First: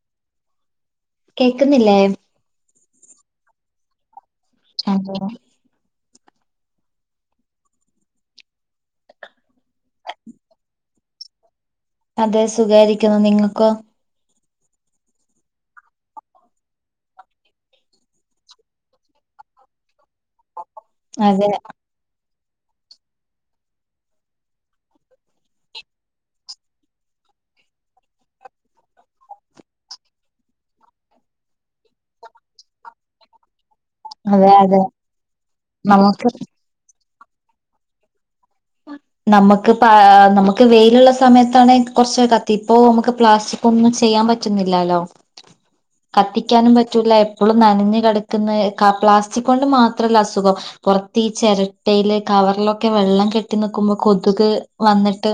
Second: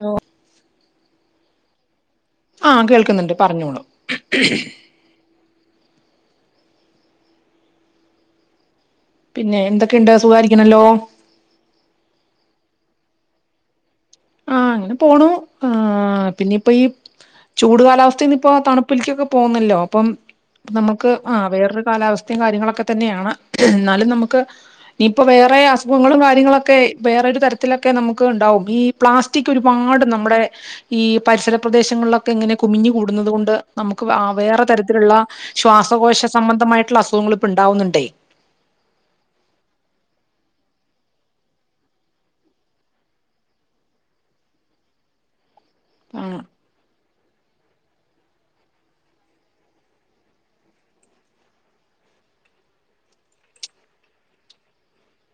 hello കേൾക്കുന്നില്ലേ ആഹ കേൾക്കുന്നുണ്ട് പറഞ്ഞോളൂ അതെ പിന്നെ എന്തൊക്കെയുണ്ട് സുഖാരിക്കണല്ലോ അതെ സുഖായിരിക്കുന്നു നിങ്ങൾക്ക് ആ അങ്ങനെ പോണു ആ പിന്നെ ഇപ്പോ ഈ ചൂട് കാലാവസ്ഥയിന്ന് ഇപ്പോ തണുപ്പിലേക്കൊക്കെ പോന്നല്ലോ അപ്പം നമുക്ക് ആ അതെ വേറൊരു കാലാവസ്ഥ അസുഖം കാര്യങ്ങളൊക്കെ തന്നെയാണ് എന്നാലും നമുക്ക് ഇനിയിപ്പോ വേറെ അസുഖങ്ങളും കാര്യങ്ങളൊക്കെ വേറെ ഒരു തരത്തിലൊക്കെ നമുക്ക് ഉണ്ടാവും ഈ പ്ലാസ്റ്റിക് ഒരുപാട് നമ്മുടെ ഈ പരിസര പ്രദേശങ്ങളിലൊക്കെ ഇങ്ങനെ കുമിഞ്ഞു കൂടുന്നത് കൊണ്ട് നമുക്ക് അതെ വേറെ അതെ തരത്തിലുള്ള ശ്വാസകോശ നമുക്ക് സംബന്ധമായിട്ടുള്ള അസുഖ അസുഖങ്ങ ഇപ്പ ഇണ്ടാവുന്നുണ്ടേ നമുക്ക് പ നമുക്ക് വെയിലുള്ള സമയത്താണ കുറച്ച കത്തി ഇപ്പൊ നമുക്ക് പ്ലാസ്റ്റിക് ഒന്നും ചെയ്യാൻ പറ്റുന്നില്ലാലോ ആഹ് കത്തിക്കാനും പറ്റൂല ഇപ്പോളും നനഞ്ഞ കിടക്കുന്ന പ്ലാസ്റ്റിക് കൊണ്ട് മാത്രല്ല അസുഖം പുറത്ത് ഈ ചിരട്ടയില് കവറിലൊക്കെ വെള്ളം കെട്ടിനിൽക്കുന്ന ക്കുമ്പോ കൊതുക് വന്നിട്ട്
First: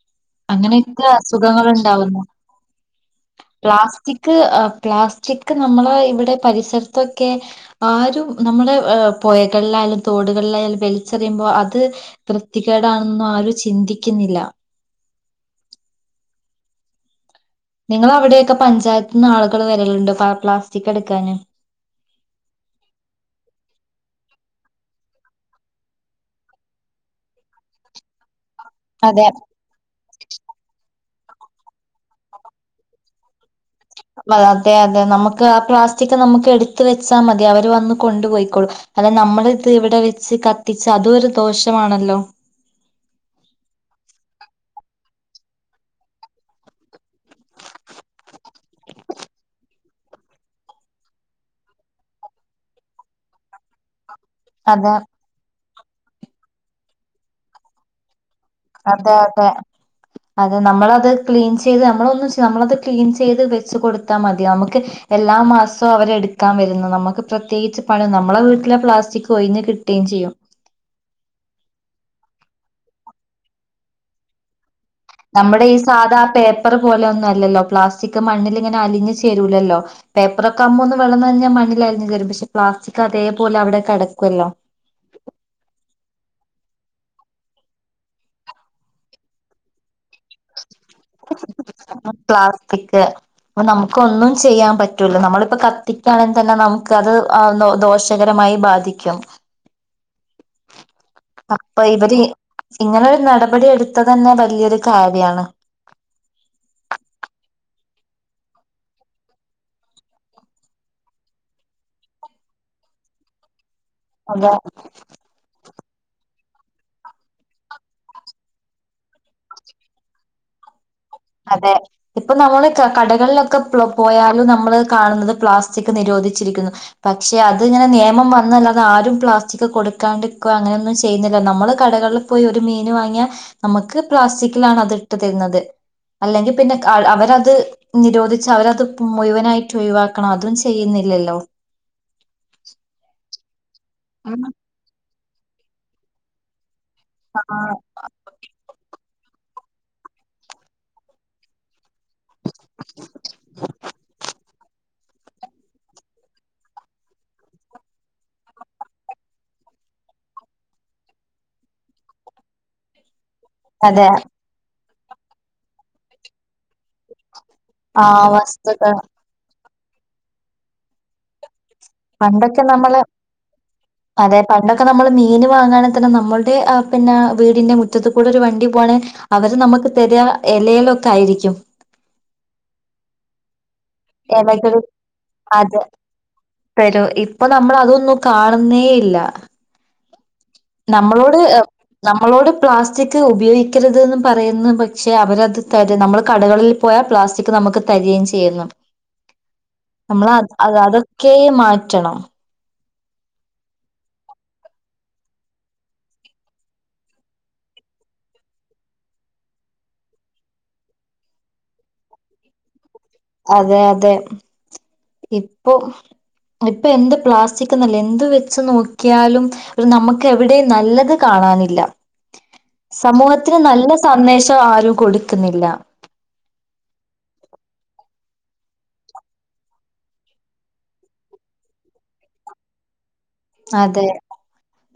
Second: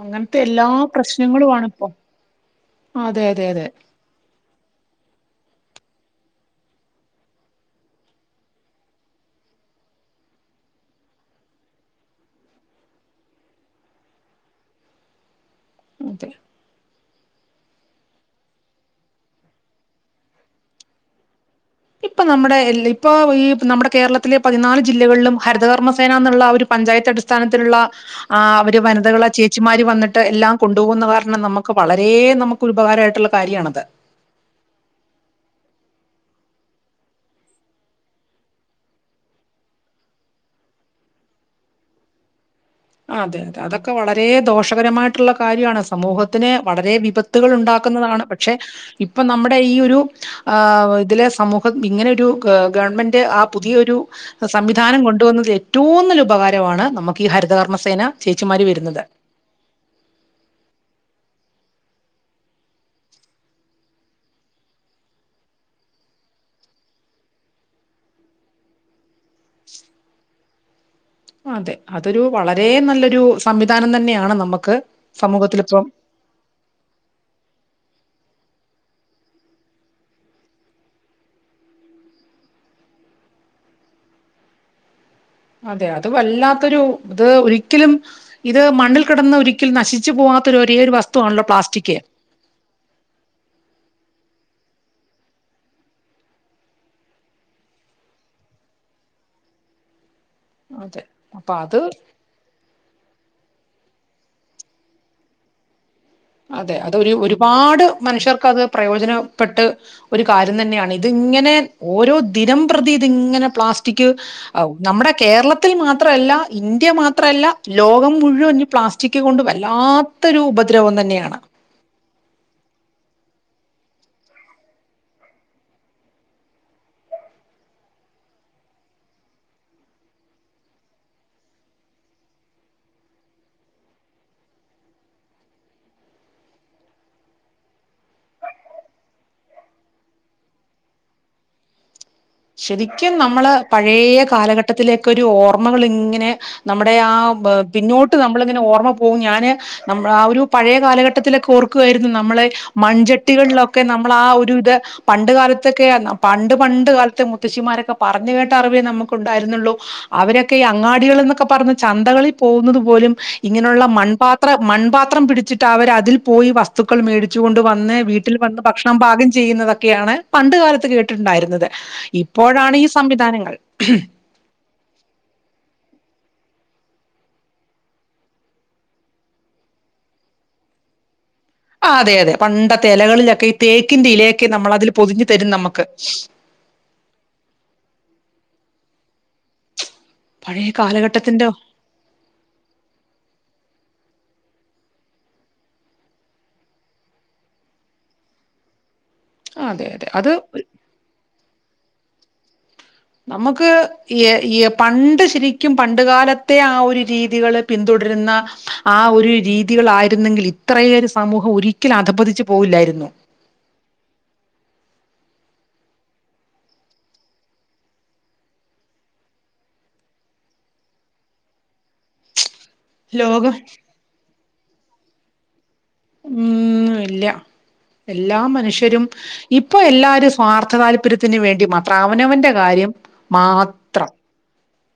അങ്ങനത്തെ എല്ലാ അങ്ങനെയൊക്കെ അസുഖങ്ങൾ പ്രശ്നങ്ങളുമാണ് ഇപ്പൊ ഉണ്ടാവുന്നു അതെ അതെ അതെ പ്ലാസ്റ്റിക് പ്ലാസ്റ്റിക് നമ്മളെ ഇവിടെ പരിസരത്തൊക്കെ ആരും നമ്മുടെ പുഴകളിലായാലും തോടുകളിലായാലും വല രിച്ചറിയുമ്പോ അത് വൃത്തി കേടാണും ആരും ചിന്തിക്കുന്നില്ല അതെ നിങ്ങളവിടെയൊക്കെ പഞ്ചായത്ത് നിന്ന് ആളുകൾ വരലുണ്ടൊ പ പ്ലാസ്റ്റിക് എടുക്കാന് ഇപ്പൊ നമ്മുടെ ഇപ്പൊ ഈ നമ്മുടെ കേരളത്തിലെ പതിനാല് ജില്ലകളിലും ഹരിതകർമ്മസേന എന്നുള്ള ഒരു പഞ്ചായത്ത് അടിസ്ഥാനത്തിലുള്ള ആ അവര് അതെ വനിതകളെ ചേച്ചിമാര് വന്നിട്ട് എല്ലാം കൊണ്ടുപോകുന്നവർ മ രണം നമ്മക്ക് വളരെ നമുക്ക് ഉപകാരമായിട്ടുള്ള കാര്യമാണത് അ അതെ അതെ നമുക്ക് ആ പ്ലാസ് റ്റിക് നമുക്ക് എടുത്ത വെച്ചാ മതി അവര് വന്ന് കൊണ്ടുപോയിക്കോളും അതെ നമ്മള ഇത് ഇവിടെ വെച്ച് കത്തിച്ച് അതും ഒരു ദോഷമാണല്ലോ ആ അതെ അതെ അതൊക്കെ വളരെ ദോഷകരമായിട്ടുള്ള കാര്യമാണ് സമൂഹത്തിന് വളരെ വിപത്തുകൾ ഉണ്ടാക്കുന്നതാണ് പക്ഷെ ഇപ്പൊ നമ്മുടെ ഈ ഒരു ആ ഇതിലെ സമൂഹം ഇങ്ങനെ ഒരു ഗവൺമെന്റ് ആ പുതിയൊരു അതെ സംവിധാനം കൊണ്ടുവന്നതെ റ്റുവം നല്ല ഉപകാരമാണ് നമുക്ക് ഈ ഹരിതകർമ കർമസേന അതെ അതെ അതെ നമ്മളത് ക്ലീൻ ചെയ്ത് നമ്മള് ഒന്ന്‌ നമ്മളൊന്ന്‌ ക്ലീൻ ചെയ്ത് വെച്ച് കൊടുത്താൽ മതി നമുക്ക് എല്ലാ മാസവും അവരെടുക്കാൻ വരുന്ന്‌ നമുക്ക് പ്രത്യേകിച്ച് പണി നമ്മളെ വീട്ടിലെ പ്ലാസ്റ്റിക് പോയീന്ന് കിട്ടുകയും ചെയ്യും അതെ അതൊരു വളരെ നല്ലൊരു സംവിധാനം തന്നെയാണ് നമക്ക് നമ്മുടെ ഈ സാദാ പേപ്പർ പോലെ ഒന്നും അല്ലല്ലോ പ്ലാസ്റ്റിക് മണ്ണില് ഇങ്ങനെ അലിഞ്ഞു ചേരൂല്ലല്ലോ പേപ്പറൊക്കെ ആവുമ്പൊ ഒന്ന് വെള്ളം നനഞ്ഞാൽ മണ്ണില് അലിഞ്ഞ് ചേരും പക്ഷെ പ്ലാസ്റ്റിക് അതേപോലെ അവിടെ കെടക്കുമല്ലോ അതെ അത് വല്ലാത്തൊരു ഇത് ഒരിക്കലും ഇത് മണ്ണിൽ കിടന്ന് ഒരിക്കലും നശിച് പ്ലാസ്റ്റിക് അപ്പൊ നമുക്ക് ഒന്നും ചെയ്യാൻ പറ്റൂല നമ്മളിപ്പം കത്തിക്കയാണെങ്കിൽ തന്നെ നമുക്കത് ആ ദോഷകരമായി ബാധിക്കും അതെ അത് അപ്പൊ ഇവര് ഇങ്ങനൊരു നടപടി എടുത് ഇത് തന്നെ വലിയൊരു കാര്യം ദിയാണ് അതെ അത് ഒരു ഒരുപാട് മനുഷ്യർക്ക് അത് പ്രയോജനപ്പെട്ട് ഒരു കാര്യം തന്നെയാണ് ഇതിങ്ങനെ ഓരോ ദിനംപ്രതി ഇതിങ്ങനെ പ്ലാസ് റ്റിക് അതെ ആ നമ്മുടെ കേരളത്തിൽ മാത് ത്രല്ല ഇന്ത്യ മാത്രല്ല ലോകം മുഴുവന് ഉം പ്ലാസ്റ്റിക് കൊണ്ട് വല്ലാത്തൊരു ഉപദ്രവം തന്ന അതെ ഇപ്പൊ നമ്മള് ക കടകളിലൊക്കെ പ്ലോ പോയാലും നമ്മള് കാണുന്നത് പ്ലാസ്റ്റിക് നിരോധിച്ചിരിക്കുന്നു പക്ഷെ അത് ഇങ്ങനെ നിയമം വന്നല്ലാതെ ആരും പ്ലാസ്റ്റിക് കൊടുക്കാണ്ടിരിക്കുക അങ്ങനെയൊന്നും ചെയ്യുന്നില്ല നമ്മള് കടകളിൽ പോയി ഒരു മീന് വാങ്ങിയാ നമ്മക്ക് പ്ലാസ്റ്റിക്കിലാണ് അത് ഇട്ട് തരുന്നത് അല്ലെങ്കി പിന്നെ അവരത് നിരോദിച്ച് അവരത് മുഴുവനായിട്ട് ഒഴിവാക്കണം അതും ചെയ്യുന്നില്ലല്ലോ ശെരിക്കും നമ്മള് പഴയ ഉം കാലഘട്ടത്തിലേ ക്ക് ഒരു ഓർമ്മകളിങ്ങനെ നമ്മുടെ ആ പിന്നോട്ട് നമ്മളിങ്ങനെ ഓർമ്മ പോ പ്പൊ ഞാന് നമ്മ ആ ഒരു പഴെ കാലഘട്ടത്തിലൊക്കെ ഓർക്ക ക്കുവായിരുന്നു നമ്മള് മൺചട്ടികളിലൊക്കെ നമ്മളാ ഒരു ഇത് പണ്ട് കാലത്തൊക്കെയ പണ്ട് പണ്ട് കാലത്ത് ത്തെ മുത്തശ്ശിമാരൊക്കെ പറഞ്ഞു കേട്ട അറിവേ നമുക്കുണ്ടായിരുന്നുള്ളൂ അവരൊക്കെ ഈ അങ്ങാടികൾ എന്നൊക്കെ പറഞ്ഞ ചന്തകളിൽ പോകുന്നത് പോലും ഇങ്ങനെയുള്ള അതെ മൺപാത്ര മൺപാ ത്രം പിടിച്ചിട്ട് അവരതിൽ പോയി വസ്തുക്കൾ മേടി ച്ചു കൊണ്ട് വന്ന് ആ വീട്ടിൽ വന്ന് വസ്തുക്കൾ ഭക്ഷണം പാകം ചെയ്യുന്ന ഒക്കെയാണ് പണ്ട് കാലത്ത് കേട്ടിട്ടുണ്ടായിരുന്നത് പണ്ടൊക്കെ ഇപ്പോഴാണ് ഈ നമ്മള് സംവിധാനങ്ങൾ അതെ പണ്ടൊക്കെ നമ്മള് മീൻ വാങ്ങന്ന് തന്നെ നമ്മൾ പിന്നെ വീടിന്റെ മുറ്റത്ത് കൂടെ ഒരു വണ്ടി പോണ് അവര് നമുക്ക് തെര് കാ എലെലൊക്കെ ആയിരി ആ അതെ അതെ പണ്ടത്തെ എലകളിലൊക്കെ ഈ തേക്കിന്റെ ഇലയൊക്കെ നമ്മൾ എലകളിൽ അതിൽ പൊതിഞ്ഞു തരും അതെ നമുക്ക് തരും ഇപ്പൊ നമ്മള് അതൊന്നും കാണുന്നേ ഇല്ല പഴയ നമ്മളോട് കാലഘട്ടത്തിന്റെ നമ്മളോട് പ്ലാസ്റ്റിക് ഉപയോഗിക്കരുത് ന്ന് പറയുന്നു പക്ഷെ അവരത് തര് നമ്മള് കടകളിൽ പോയാ പ്ലാസ്റ്റിക് നമുക്ക് തരികേം ചെയ്യുന്നു അതെ അതെ നമ്മള അത് അ അതൊക്കെയും മാറ്റ റ്റണം നമ്മുക്ക് ഈ ഈ പണ്ട് ശരിക്കും പണ്ട് കാലത്തെ ആ ഒരു രീതികള് പിന്തുടരുന്ന ആ ഒരു രീതികളായിരുന്നെങ്കിൽ ഇത്രയേറെ സമൂഹം ഒരിക്കലും അധപതിച്ചു പോവില്ലായിരുന്നു അതെ അതെ ഇപ്പൊ ഇപ്പൊ എന്ത് പ്ലാസ്റ്റിക് എന്നല്ല എന്ത് വെച്ച് നോക്കിയാലും ഒരു നമുക്ക് എവിടെയും നല്ലത് കാണാനില്ല ലോകം സമൂഹത്തിന് നല്ല സന്ദേ ശം ആരും കൊടുക്കുന്നില്ല ഉം ഇല്ല എല്ലാ മനുഷ്യരും ഇപ്പൊ എല്ലാരും സ്വാർത്ഥ താല്പര്യത്തിന് വേണ്ടി മാത്ര അവനവന്റെ കാര്യം അതെ മാത്രം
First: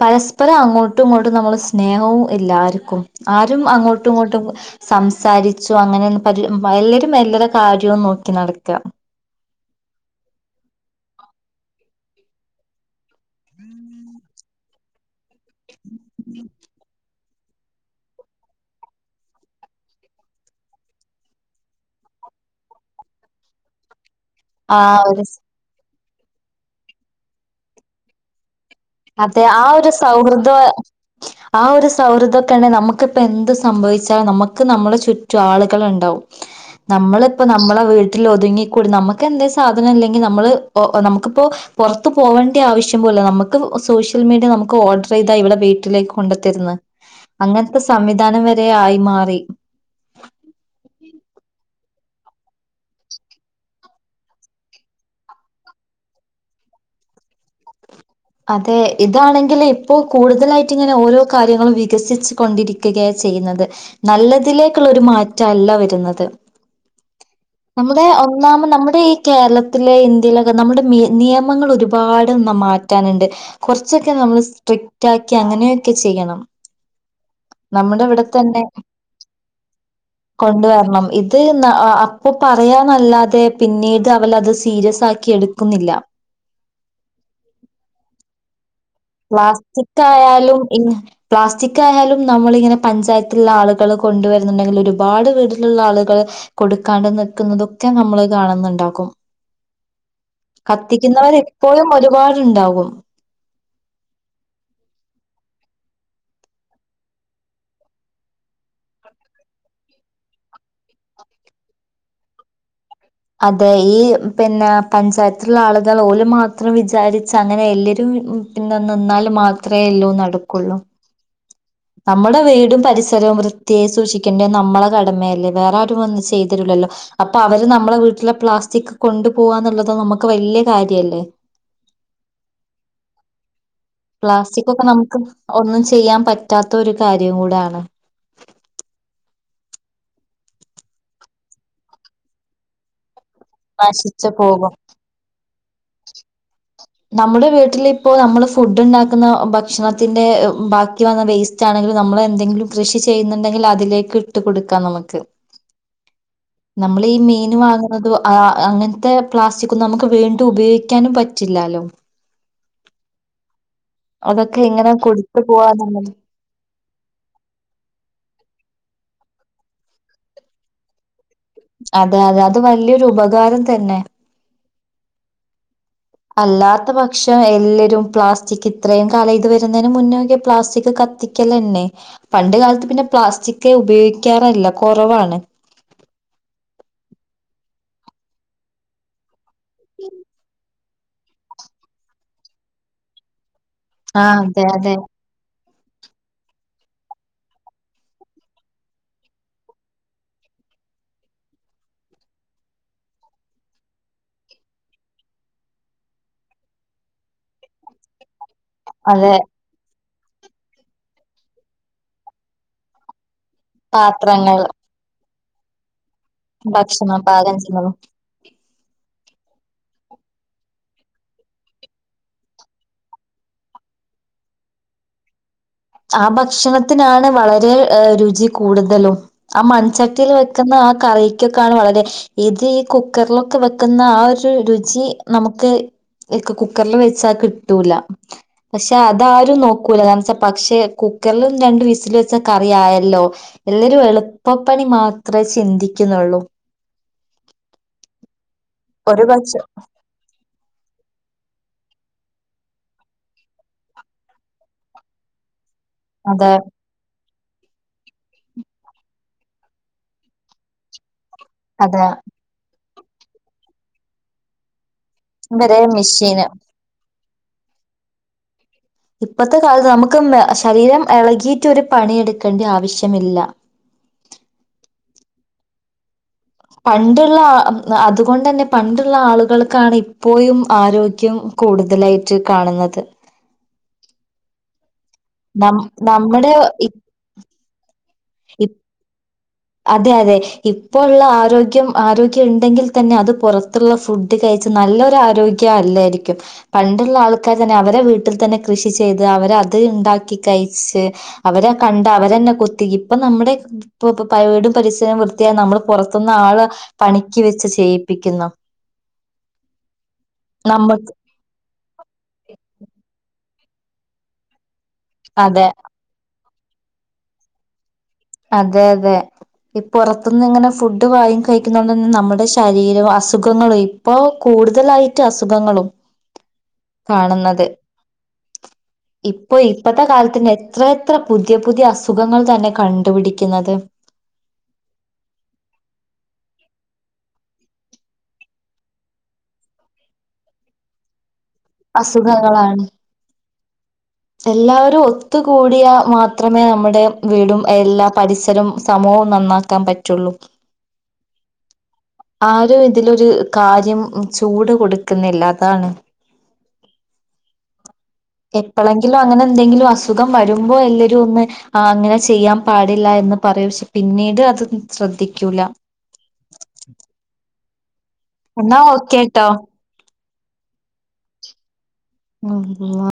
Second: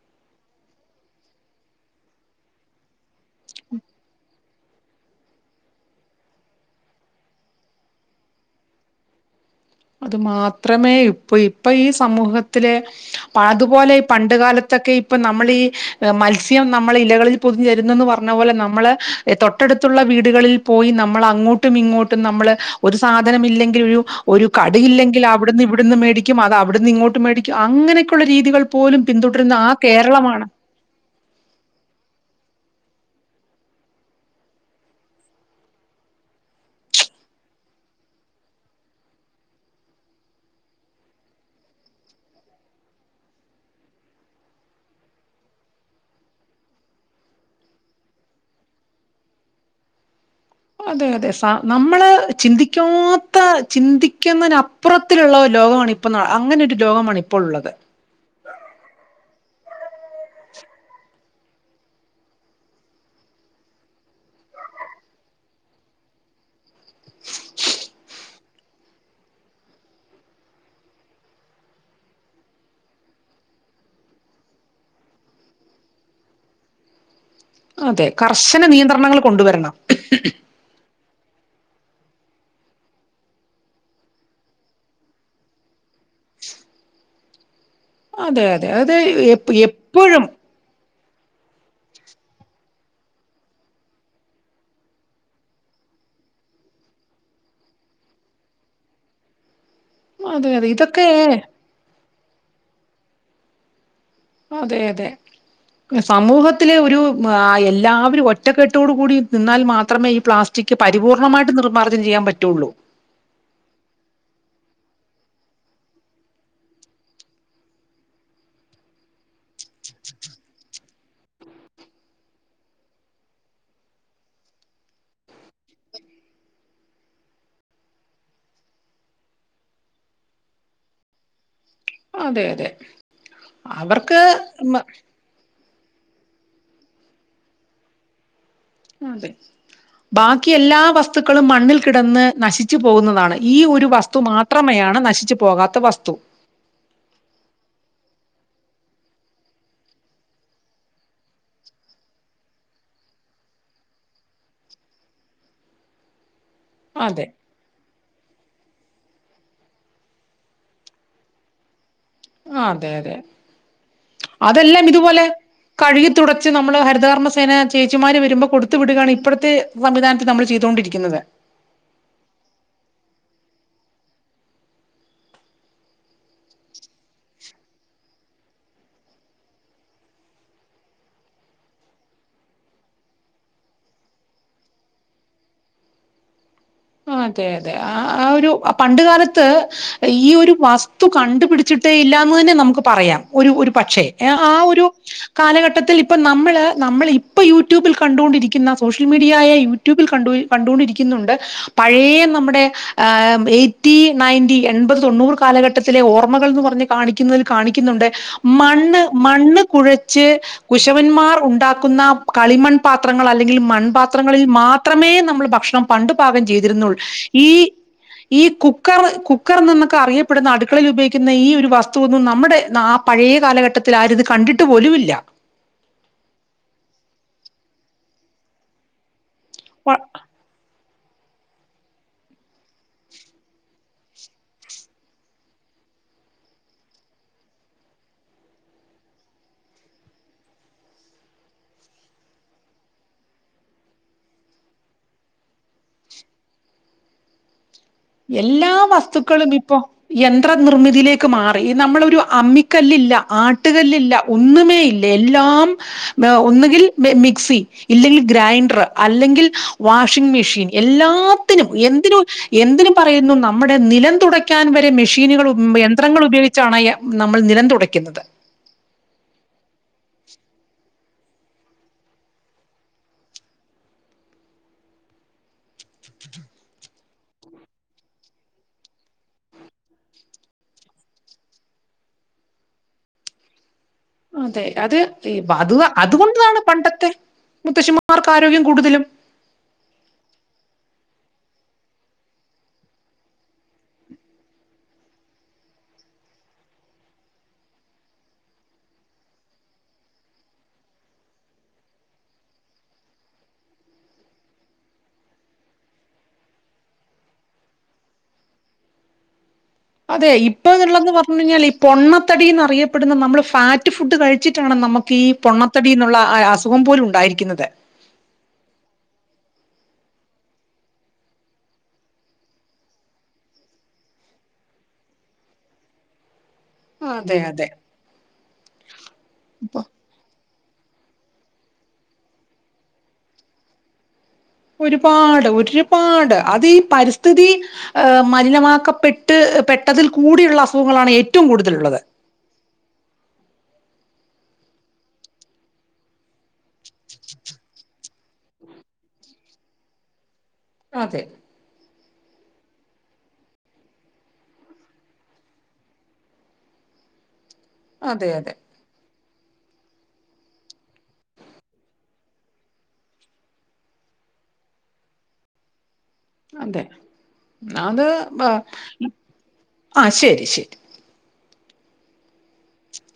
പരസ്പരം അങ്ങോട്ടും ഇങ്ങോട്ടും നമ്മള സ്നേഹവും എല്ലാരിക്കും ആരും അങ്ങോട്ടും ഇങ്ങോട്ടും സംസാരിച്ചു അങ്ങനെ എല്ലരും എല്ലരേം കാര്യവും നോക്കി നടക്കാ അത് മാത്രമേ ഇപ്പൊ ഇപ്പൊ ഈ സമൂഹത്തിലെ പാതുപോലെ ഈ പണ്ട് കാലത്ത് ത്തൊക്കെ ഈ പ്പ നമ്മളി ഏഹ് മത്സ്യം നമ്മളിലകളിൽ പൊതി തുന്നന്ന് പറഞ്ഞ പോലെ നമ്മള് തൊട്ടടുത്തുള്ള വീടുകളിൽ പോയി നമ്മൾ അങ്ങോട്ടും ഇങ്ങോട്ടും നമ്മള് ഒരു സാധനം ഇല്ലെങ്കിൽ ഒരു ആ കടിയില്ലെങ്കിൽ ഒരു അവിടുന്നുംഇവ്ടുന്നു മേടിക്ക കും അവിടുന്ന് ഇങ്ങോട്ട് മേടിക്കും അങ്ങനെക്കെള്ള രീതികൾ പോലും അതെ പിന്തുടരുന്ന ആ ഒരു കേരളമാണ് സൗഹൃദ [unintelligible] ആ ഒരു സൗഹൃദ ത്തണ് നമുക്കിപ്പെന്ത് സംഭവിച്ചാ നമുക്ക് നമ്മളെ ചുറ്റു ആളുകൾ ഉണ്ടാവും നമ്മള്പ്പോ നമ്മളെ വീട്ടിൽ ഒതുങ്ങിക്കൂടി നമക്ക് എന്തെ സാധനം ഇല്ലെങ്കി നമ്മൾ നമുക്കിപ്പോ പൊറ്ത്തു പോവേണ്ട്യ ആവശ്യം പോലു ഇല്ല നമ്മക് ക്ക്സോഷ്യൽ മീഡിയ നമുക്ക് ഓർഡർ ചെയ്താ ഇവിടെ വീട്ടിലേക്ക് കൊണ്ടത്തരിന്ന് അങ്ങനത്തെ സംവിധാനം വരെ ആയി മാറി [unintelligible] ദേതദേസ നമ്മള് ചിന്തിക്കാത്ത ചിന്തിക്കുന്നന്പ്പുറത്തിലുള്ള ലോകമാണ് ഇപ്പോ നട അങ്ങനെരു രോകമാണ് ഇപ്പോൾ ഉള്ളത് ഗിലിം [unintelligible] ഇപ്പോ കൂടുതലായിട്ടിങ്ങനെ ഓരോ കാര്യങ്ങളും വികസിച്ച് കൊണ്ടിരിക്കുകയാ ചെയ്യുന്നത് നല്ലതിലേക്കുള്ള ഒരു മാറ്റല്ല വരുന്നത് ന്നാമ് നമ്മുടെ ഈ കേരളത്തിലെ ഇന്ത്യയിലൊക്കെ നമ്മുടെ നിയമങ്ങൾ ഒരുപാട് ന മാറ്റാനുണ്ട് കൊറച്ചൊക്കെ നമ്മൾ സ്ട്രിക്റ്റ് ആക്കി അങ്ങനെയൊക്കെ ചെയ്യണം നമ്മുടെ അതെ ഇവിടെ തന്നെ കർശന നിയന്ത്രണങ്ങൾ കൊണ്ടുവരണം അത് ന്നാ അ ആ അപ്പൊ പറയാനല്ലാതെ പിന്നീട് അവരത് സീരിയസ് ആക്കി എടുക്കുന്നില്ല അതെ അതെ അത് എപ് എപ്പഴും പ്ലാസ്റ്റിക്കായാലും ഇ പ്ലാസ്റ്റിക് ആയാലും നമ്മൾ ഇങ്ങനെ പഞ്ചായത്തിലുള്ള ആളുകള് കൊണ്ടുവരുന്നുണ്ടെങ്കിൽ ഒരുപാട് വീടിലുള്ള ആളുകള് കൊടുക്കാണ്ട് നിക്കുന്നതൊക്കെ നമ്മള് കാണുന്നുണ്ടാക്കും അതെ അതെ ഇതൊക്കെ കത്തിക്കുന്നവരെപ്പോഴും ഒരുപാട് ണ്ടാവും അതെ അതെ സമൂഹത്തിലെ ഒരു എല്ലാവരും ഒറ്റക്കെട്ടോട് കൂടി നിന്നാൽ മാത്രമേ ഈ പ്ലാസ്റ്റിക് പരിപൂർണ്ണമായിട്ട് നിർമ്മാർജ്ജം ചെയ്യാ പറ്റുള്ളൂ അതെ ഈ പിന്നെ പഞ്ചായത്തിലുള്ള ആളുകൾ ഓല്മാത്രം വിചാരിച്ച അങ്ങനെ എല്ലരും പിന്നെ നിന്നാല് മാത്രമേ എല്ലോ നടകൊള്ളൂ നമ്മുടെ വീടും പരിസരവും വൃത്തിയെ സൂക്ഷിക്കേണ്ടേ നമ്മളെ കടമയല്ലേ വേറെ ആരും വന്ന് ചെയ്തരൂല്ലല്ലോ അപ്പൊ അവര് നമ് നമ്മളെ വീട്ടിലെ പ്ലാസ്റ്റിക് കൊണ്ടു പോവാന്നുള്ളത് നമുക്ക് വല്ല്യ കാര്യല്ലേ അതെ അതെ അവർക്ക് പ്ലാസ്റ്റിക് ഒക്കെ മ- നമുക്ക് ഒന്നും ചെയ്യാൻ പറ്റാത്ത ഒരു കാര്യം കൂടാണ് അതെ ബാക്കി എല്ലാ വസ്തുക്കളും മണ്ണിൽ കിടന്ന് നശിച്ചു പോകുന്നതാണ് ഈ ഒരു വസ്തു നശിച്ചു പോകും മാത്രമെയാണ് നശിച്ചു പോകാ ത്ത വസ്തു നമ്മുടെ വീട്ടിലിപ്പോ നമ്മള് ഫുഡ് ഉണ്ടാക്കുന്ന ഭക്ഷണത്തിന്റെ ബാക്കി വന്ന വേസ്റ്റ് ആണെങ്കിലും നമ്മൾ എന്തെങ്കിലും കൃഷി ചെയ്യുന്നുണ്ടെങ്കിൽ അതിലേക്ക് ഇട്ടു കൊടുക്കാം നമുക്ക് നമ്മൾ ഈ അതെ മീൻ വാങ്ങുന്നതു വ ആഹ് അങ്ങൻത്തെ പ്ലാസ്റ്റിക്കുംനമുക്ക് വീണ്ടും ഉപയോഗിക്കാനും പറ്റി ല്ലാലോ ആഹ്അതെ അതെ അതൊക്കെ അതെല്ലാം ഇങ്ങനെ ഇതുപോലെ കൊടുത്തു കഴുകി പോവാന്നുള്ളത് തുടച്ച് നമ്മള് ഹരിതകർമ്മ സേന ചേച്ചിമാര് വരുമ്പോ കൊടുത്തു വിടുകയാണ് ഇപ്പോഴ ത്ത് വം [unintelligible] വിധാനത്ത് നമ്മൾ ചെയ്തൊണ്ടിരിക്കുന്നത് അതെ അതെ അത് വല്ല്യരു ഉപകാരം തന്നെ അല്ലാത്ത പക്ഷം എല്ലരും പ്ലാസ്റ്റിക് ഇത്രയും കാല ഇത് വരുന്നയ്ന് മുന്നൊക്കെ പ്ലാസ്റ്റിക് കത്തിക്കല ന്നെ പണ്ട് കാലത്ത് പിന്നെ പ്ലാസ്റ്റിക് ഉപയോഗിക്കാറല്ല കൊറവാണ് അതെ അതെ ആഹ് ആ ഒരു പണ്ട കാലത്ത് ത്ത് ഈ ഒരു വാസ് സ്തു കണ്ടുപടിച്ചിട്ടേ ഇല്ലാന്ന് തന്നെ നമുക്ക് പറയാ ഒരു രു പക്ഷേ ആ അതെ ഒരു അതെ കാലഘട്ടത്തി ത്തിൽ ഇപ്പ നമ്മള് നമ്മളെ ഇപ്പൊ യൂട്യൂബിൽ കണ്ടൊണ്ടിരിക്കുന്ന സോഷ്യൽ മീഡിയ ആയ യൂട്യൂബിൽ കണ്ട കണ്ടൊണ്ടിരിക്കുന്നുണ്ട് പഴയ നമ്മുടെ എയ്റ്റി നയൻറ്റിഎൺപത് തൊണ്ണൂറ് കാലഘട്ടത്തിലെ ഓർമ്മകൾ എന്ന് പറഞ്ഞ് കാണിക്കുന്നതിൽ കാണിക്കുന്നുണ്ട് മണ്ണ് അതെ മണ്ണ് കുഴ ച്ച് കുശവന്മാർ ഉണ്ടാക്കുന്ന കളിമൺ പാത്രങ്ങ ളിൽ മൺപാത്രങ്ങളിൽ പാത്രങ്ങൾ മാത്രമേ നമ്മൾ ഭ ക്ഷണം പണ്ട് പാ ചെയ്തിരുന്നുൾ ഭക്ഷണം ഈ പാകം ചെയ്യുന്നത് ഈ കു കുക്കർ കുക്കർ എന്നൊക്കെ അറിയപ്പെടുന്ന അടുക്കളൽ ഉപയോഗിക്കുന്ന ഈ ഒരു വസ്തുവൊന്നും നമ്മുടെ ആ പഴയ കാലഘട്ടത്തിൽ ആരി ഇത് കണ്ടിട്ട് പോലുമില്ല ആ ഭക്ഷണത്തിനാണ് വളരെ രുചി കൂടുതലും ആ മൺചട്ടിയിൽ വെക്കുന്ന കക്കാണ് വളരെ ത് ഈ കുക്കറിലൊക്കെ വെക്കുന്ന ആ ഒരു രുചി നമുക്ക് കുക്കറിൽ വെച്ചാൽ കിട്ടൂല പക്ഷെ അതാരും നോക്കൂല കാര പക്ഷെ കുക്കറിലും രണ്ട വിസൽ വെച്ച കറിിയായല്ലോ എല്ലരും എളുപ്പപ്പണി മാത്രമേ ചിന്തിക്കുന്നുള്ളൂ എല്ലാ ഒരു വസ്തുക്കളും പക്ഷെ ഇപ്പോൊ യന്ത്ര നിർമിതിയിലേക്ക് മാറി നമ്മളരു അമ്മിക്കല്ലില്ല ആട്ടുകല്ലില്ല ഒന്നുമേ ഇല്ല എല്ലാം അതെ ഒന്നുകിൽ മസി ഇല്ലെങ്കിൽ ഗ്രൈൻഡർ അല്ലെങ്കിൽ വാഷിംഗ മെഷീൻ എല്ലാ എന്തിന അതെ എന്തിനും പറയുന്നു നമ്മുടെ നിലം തുയ്ക്കാൻ വരെ മെഷീ മഷീനുകൾ വരെ യന്ത്രങ്ങൾ മെഷീന് ഉപയോഗിച്ചാണ് നമ്മൾ നിലം തുടയ്ക്കുന്നത് ഇപ്പത്തെ കാലത്ത് നമുക്ക് ശരീരം ഇളകിയിട്ട ഒരു പണിയെടുക്കേണ്ടി ആവശ്യമില്ല പണ്ടുള്ള അതുകൊണ്ട തന്നെ പണ്ടുള്ള ആളുകൾക്കാണ് ഇപ്പോഴും ആരോഗ്യം കൂടുതലായിട്ട് കാണുന്നത് അതെ അത് ഈ അത് നം നമ്മുടെ അതുകൊണ്ടതാണ് ഇ പണ്ടത്തെ മുത്തശ്ശിമാർക്ക് ആരോഗ്യം കൂടുതലും അതെ അതെ ഇ ഇപ്പോ ഉള്ള ആരോഗ്യം ആരോഗ്യം ഉണ്ടെങ്കിൽ തന്നെ അത് പുറത്തുള്ള ഫുഡ് കഴച്ച് നല്ലൊരു ആരോഗ്യ അല്ലായിരിക്കും പണ്ടുള്ള ആൾക്കാർ തന്നെ അവരെ വീട്ടിൽ തന്നെ കൃഷി ചെയ്ത് അവരെ അത് ഉണ്ടാക്കി കഴിച്ച് അവരെ കണ്ട് അവരന്നെ കൊത്തി അപ്പൊ നമ്മുടെ ഇൊ വീടും പരിസരവും വൃത്തിയായി നമ്മള് പുറത്തുന്ന് ആള് പണിക്ക് വെച്ച് ചെയ്യിപ്പിക്കുന്നു അതെ ഇപ്പ എന്നുള്ളന്ന് നമ്മക്ക് പറഞ്ഞു കഴിഞ്ഞാൽ ഈ പൊണ്ണത്തടിന്ന് അറിയപ്പെടുന്ന നമ്മള് പാറ്റ് ഫുഡ് കഴിച്ചിട്ടാണ് നമുക്ക് ഈ അതെ പൊണ്ണത്തടി എന്നുള്ള സുഖം പോലും ഉണ്ടായിരിക്കുന്നത് അതെ അതെ ഇപ്പ പുറത്തുന്ന് ഇങ്ങനെ ഫുഡ് വായിും കഴിക്കുന്നണ്ട് തന്നെ നമ്മുടെ ശരീരം അസുഖങ്ങളും ഇപ്പൊ കൂടുതലായിട്ട് അസുഖങ്ങളും അതെ കാണുന്നത് അതെ ഇപ്പൊ ഇപ്പത്തെ കാലത്തിന്റെ എത്ര എത്ര പുതിയ പുതിയ അസുഖങ്ങൾ തന്നെ കണ്ട്ു ത്തു പടിക്കുന്നത് ഒരുപാട് ഒരുപാട് അത് പരിസ്ഥിതി മലിനമാക്കപ്പെട്ട് പെട്ടതിൽ കൂടിയുള്ള അസുഖങ്ങളാണ് ഏ അസുഖങ്ങളാണ് എല്ലാവരും ഒത്തുകൂടിയാ മാത്രമേ നമ്മുടെ വീടും എല്ലാ പരിസരവും സമൂവും നന്നാക്കാൻ പറ്റുള്ളൂ അതെ ആരും ഇതിലൊരു കാര്യം ചൂട് കൊടുക്കുന്നില്ല അതാണ് അതെ അതെ എങ്കിലും അങ്ങനെ എന്തെങ്കിലും അസുഖം വരുമ്പോ എല്ലരും ഒന്ന് ആ അങ്ങനെ ചെയ്യാൻ പാടില്ല എന്ന് പറൂ പക്ഷെ പിന്നീട് അത് ശ്രദ്ധിക്കൂല അതെ ന്നാത് ബ എന്നാ ഓക്കേട്ടോ ആ ശരി ശരി [unintelligible]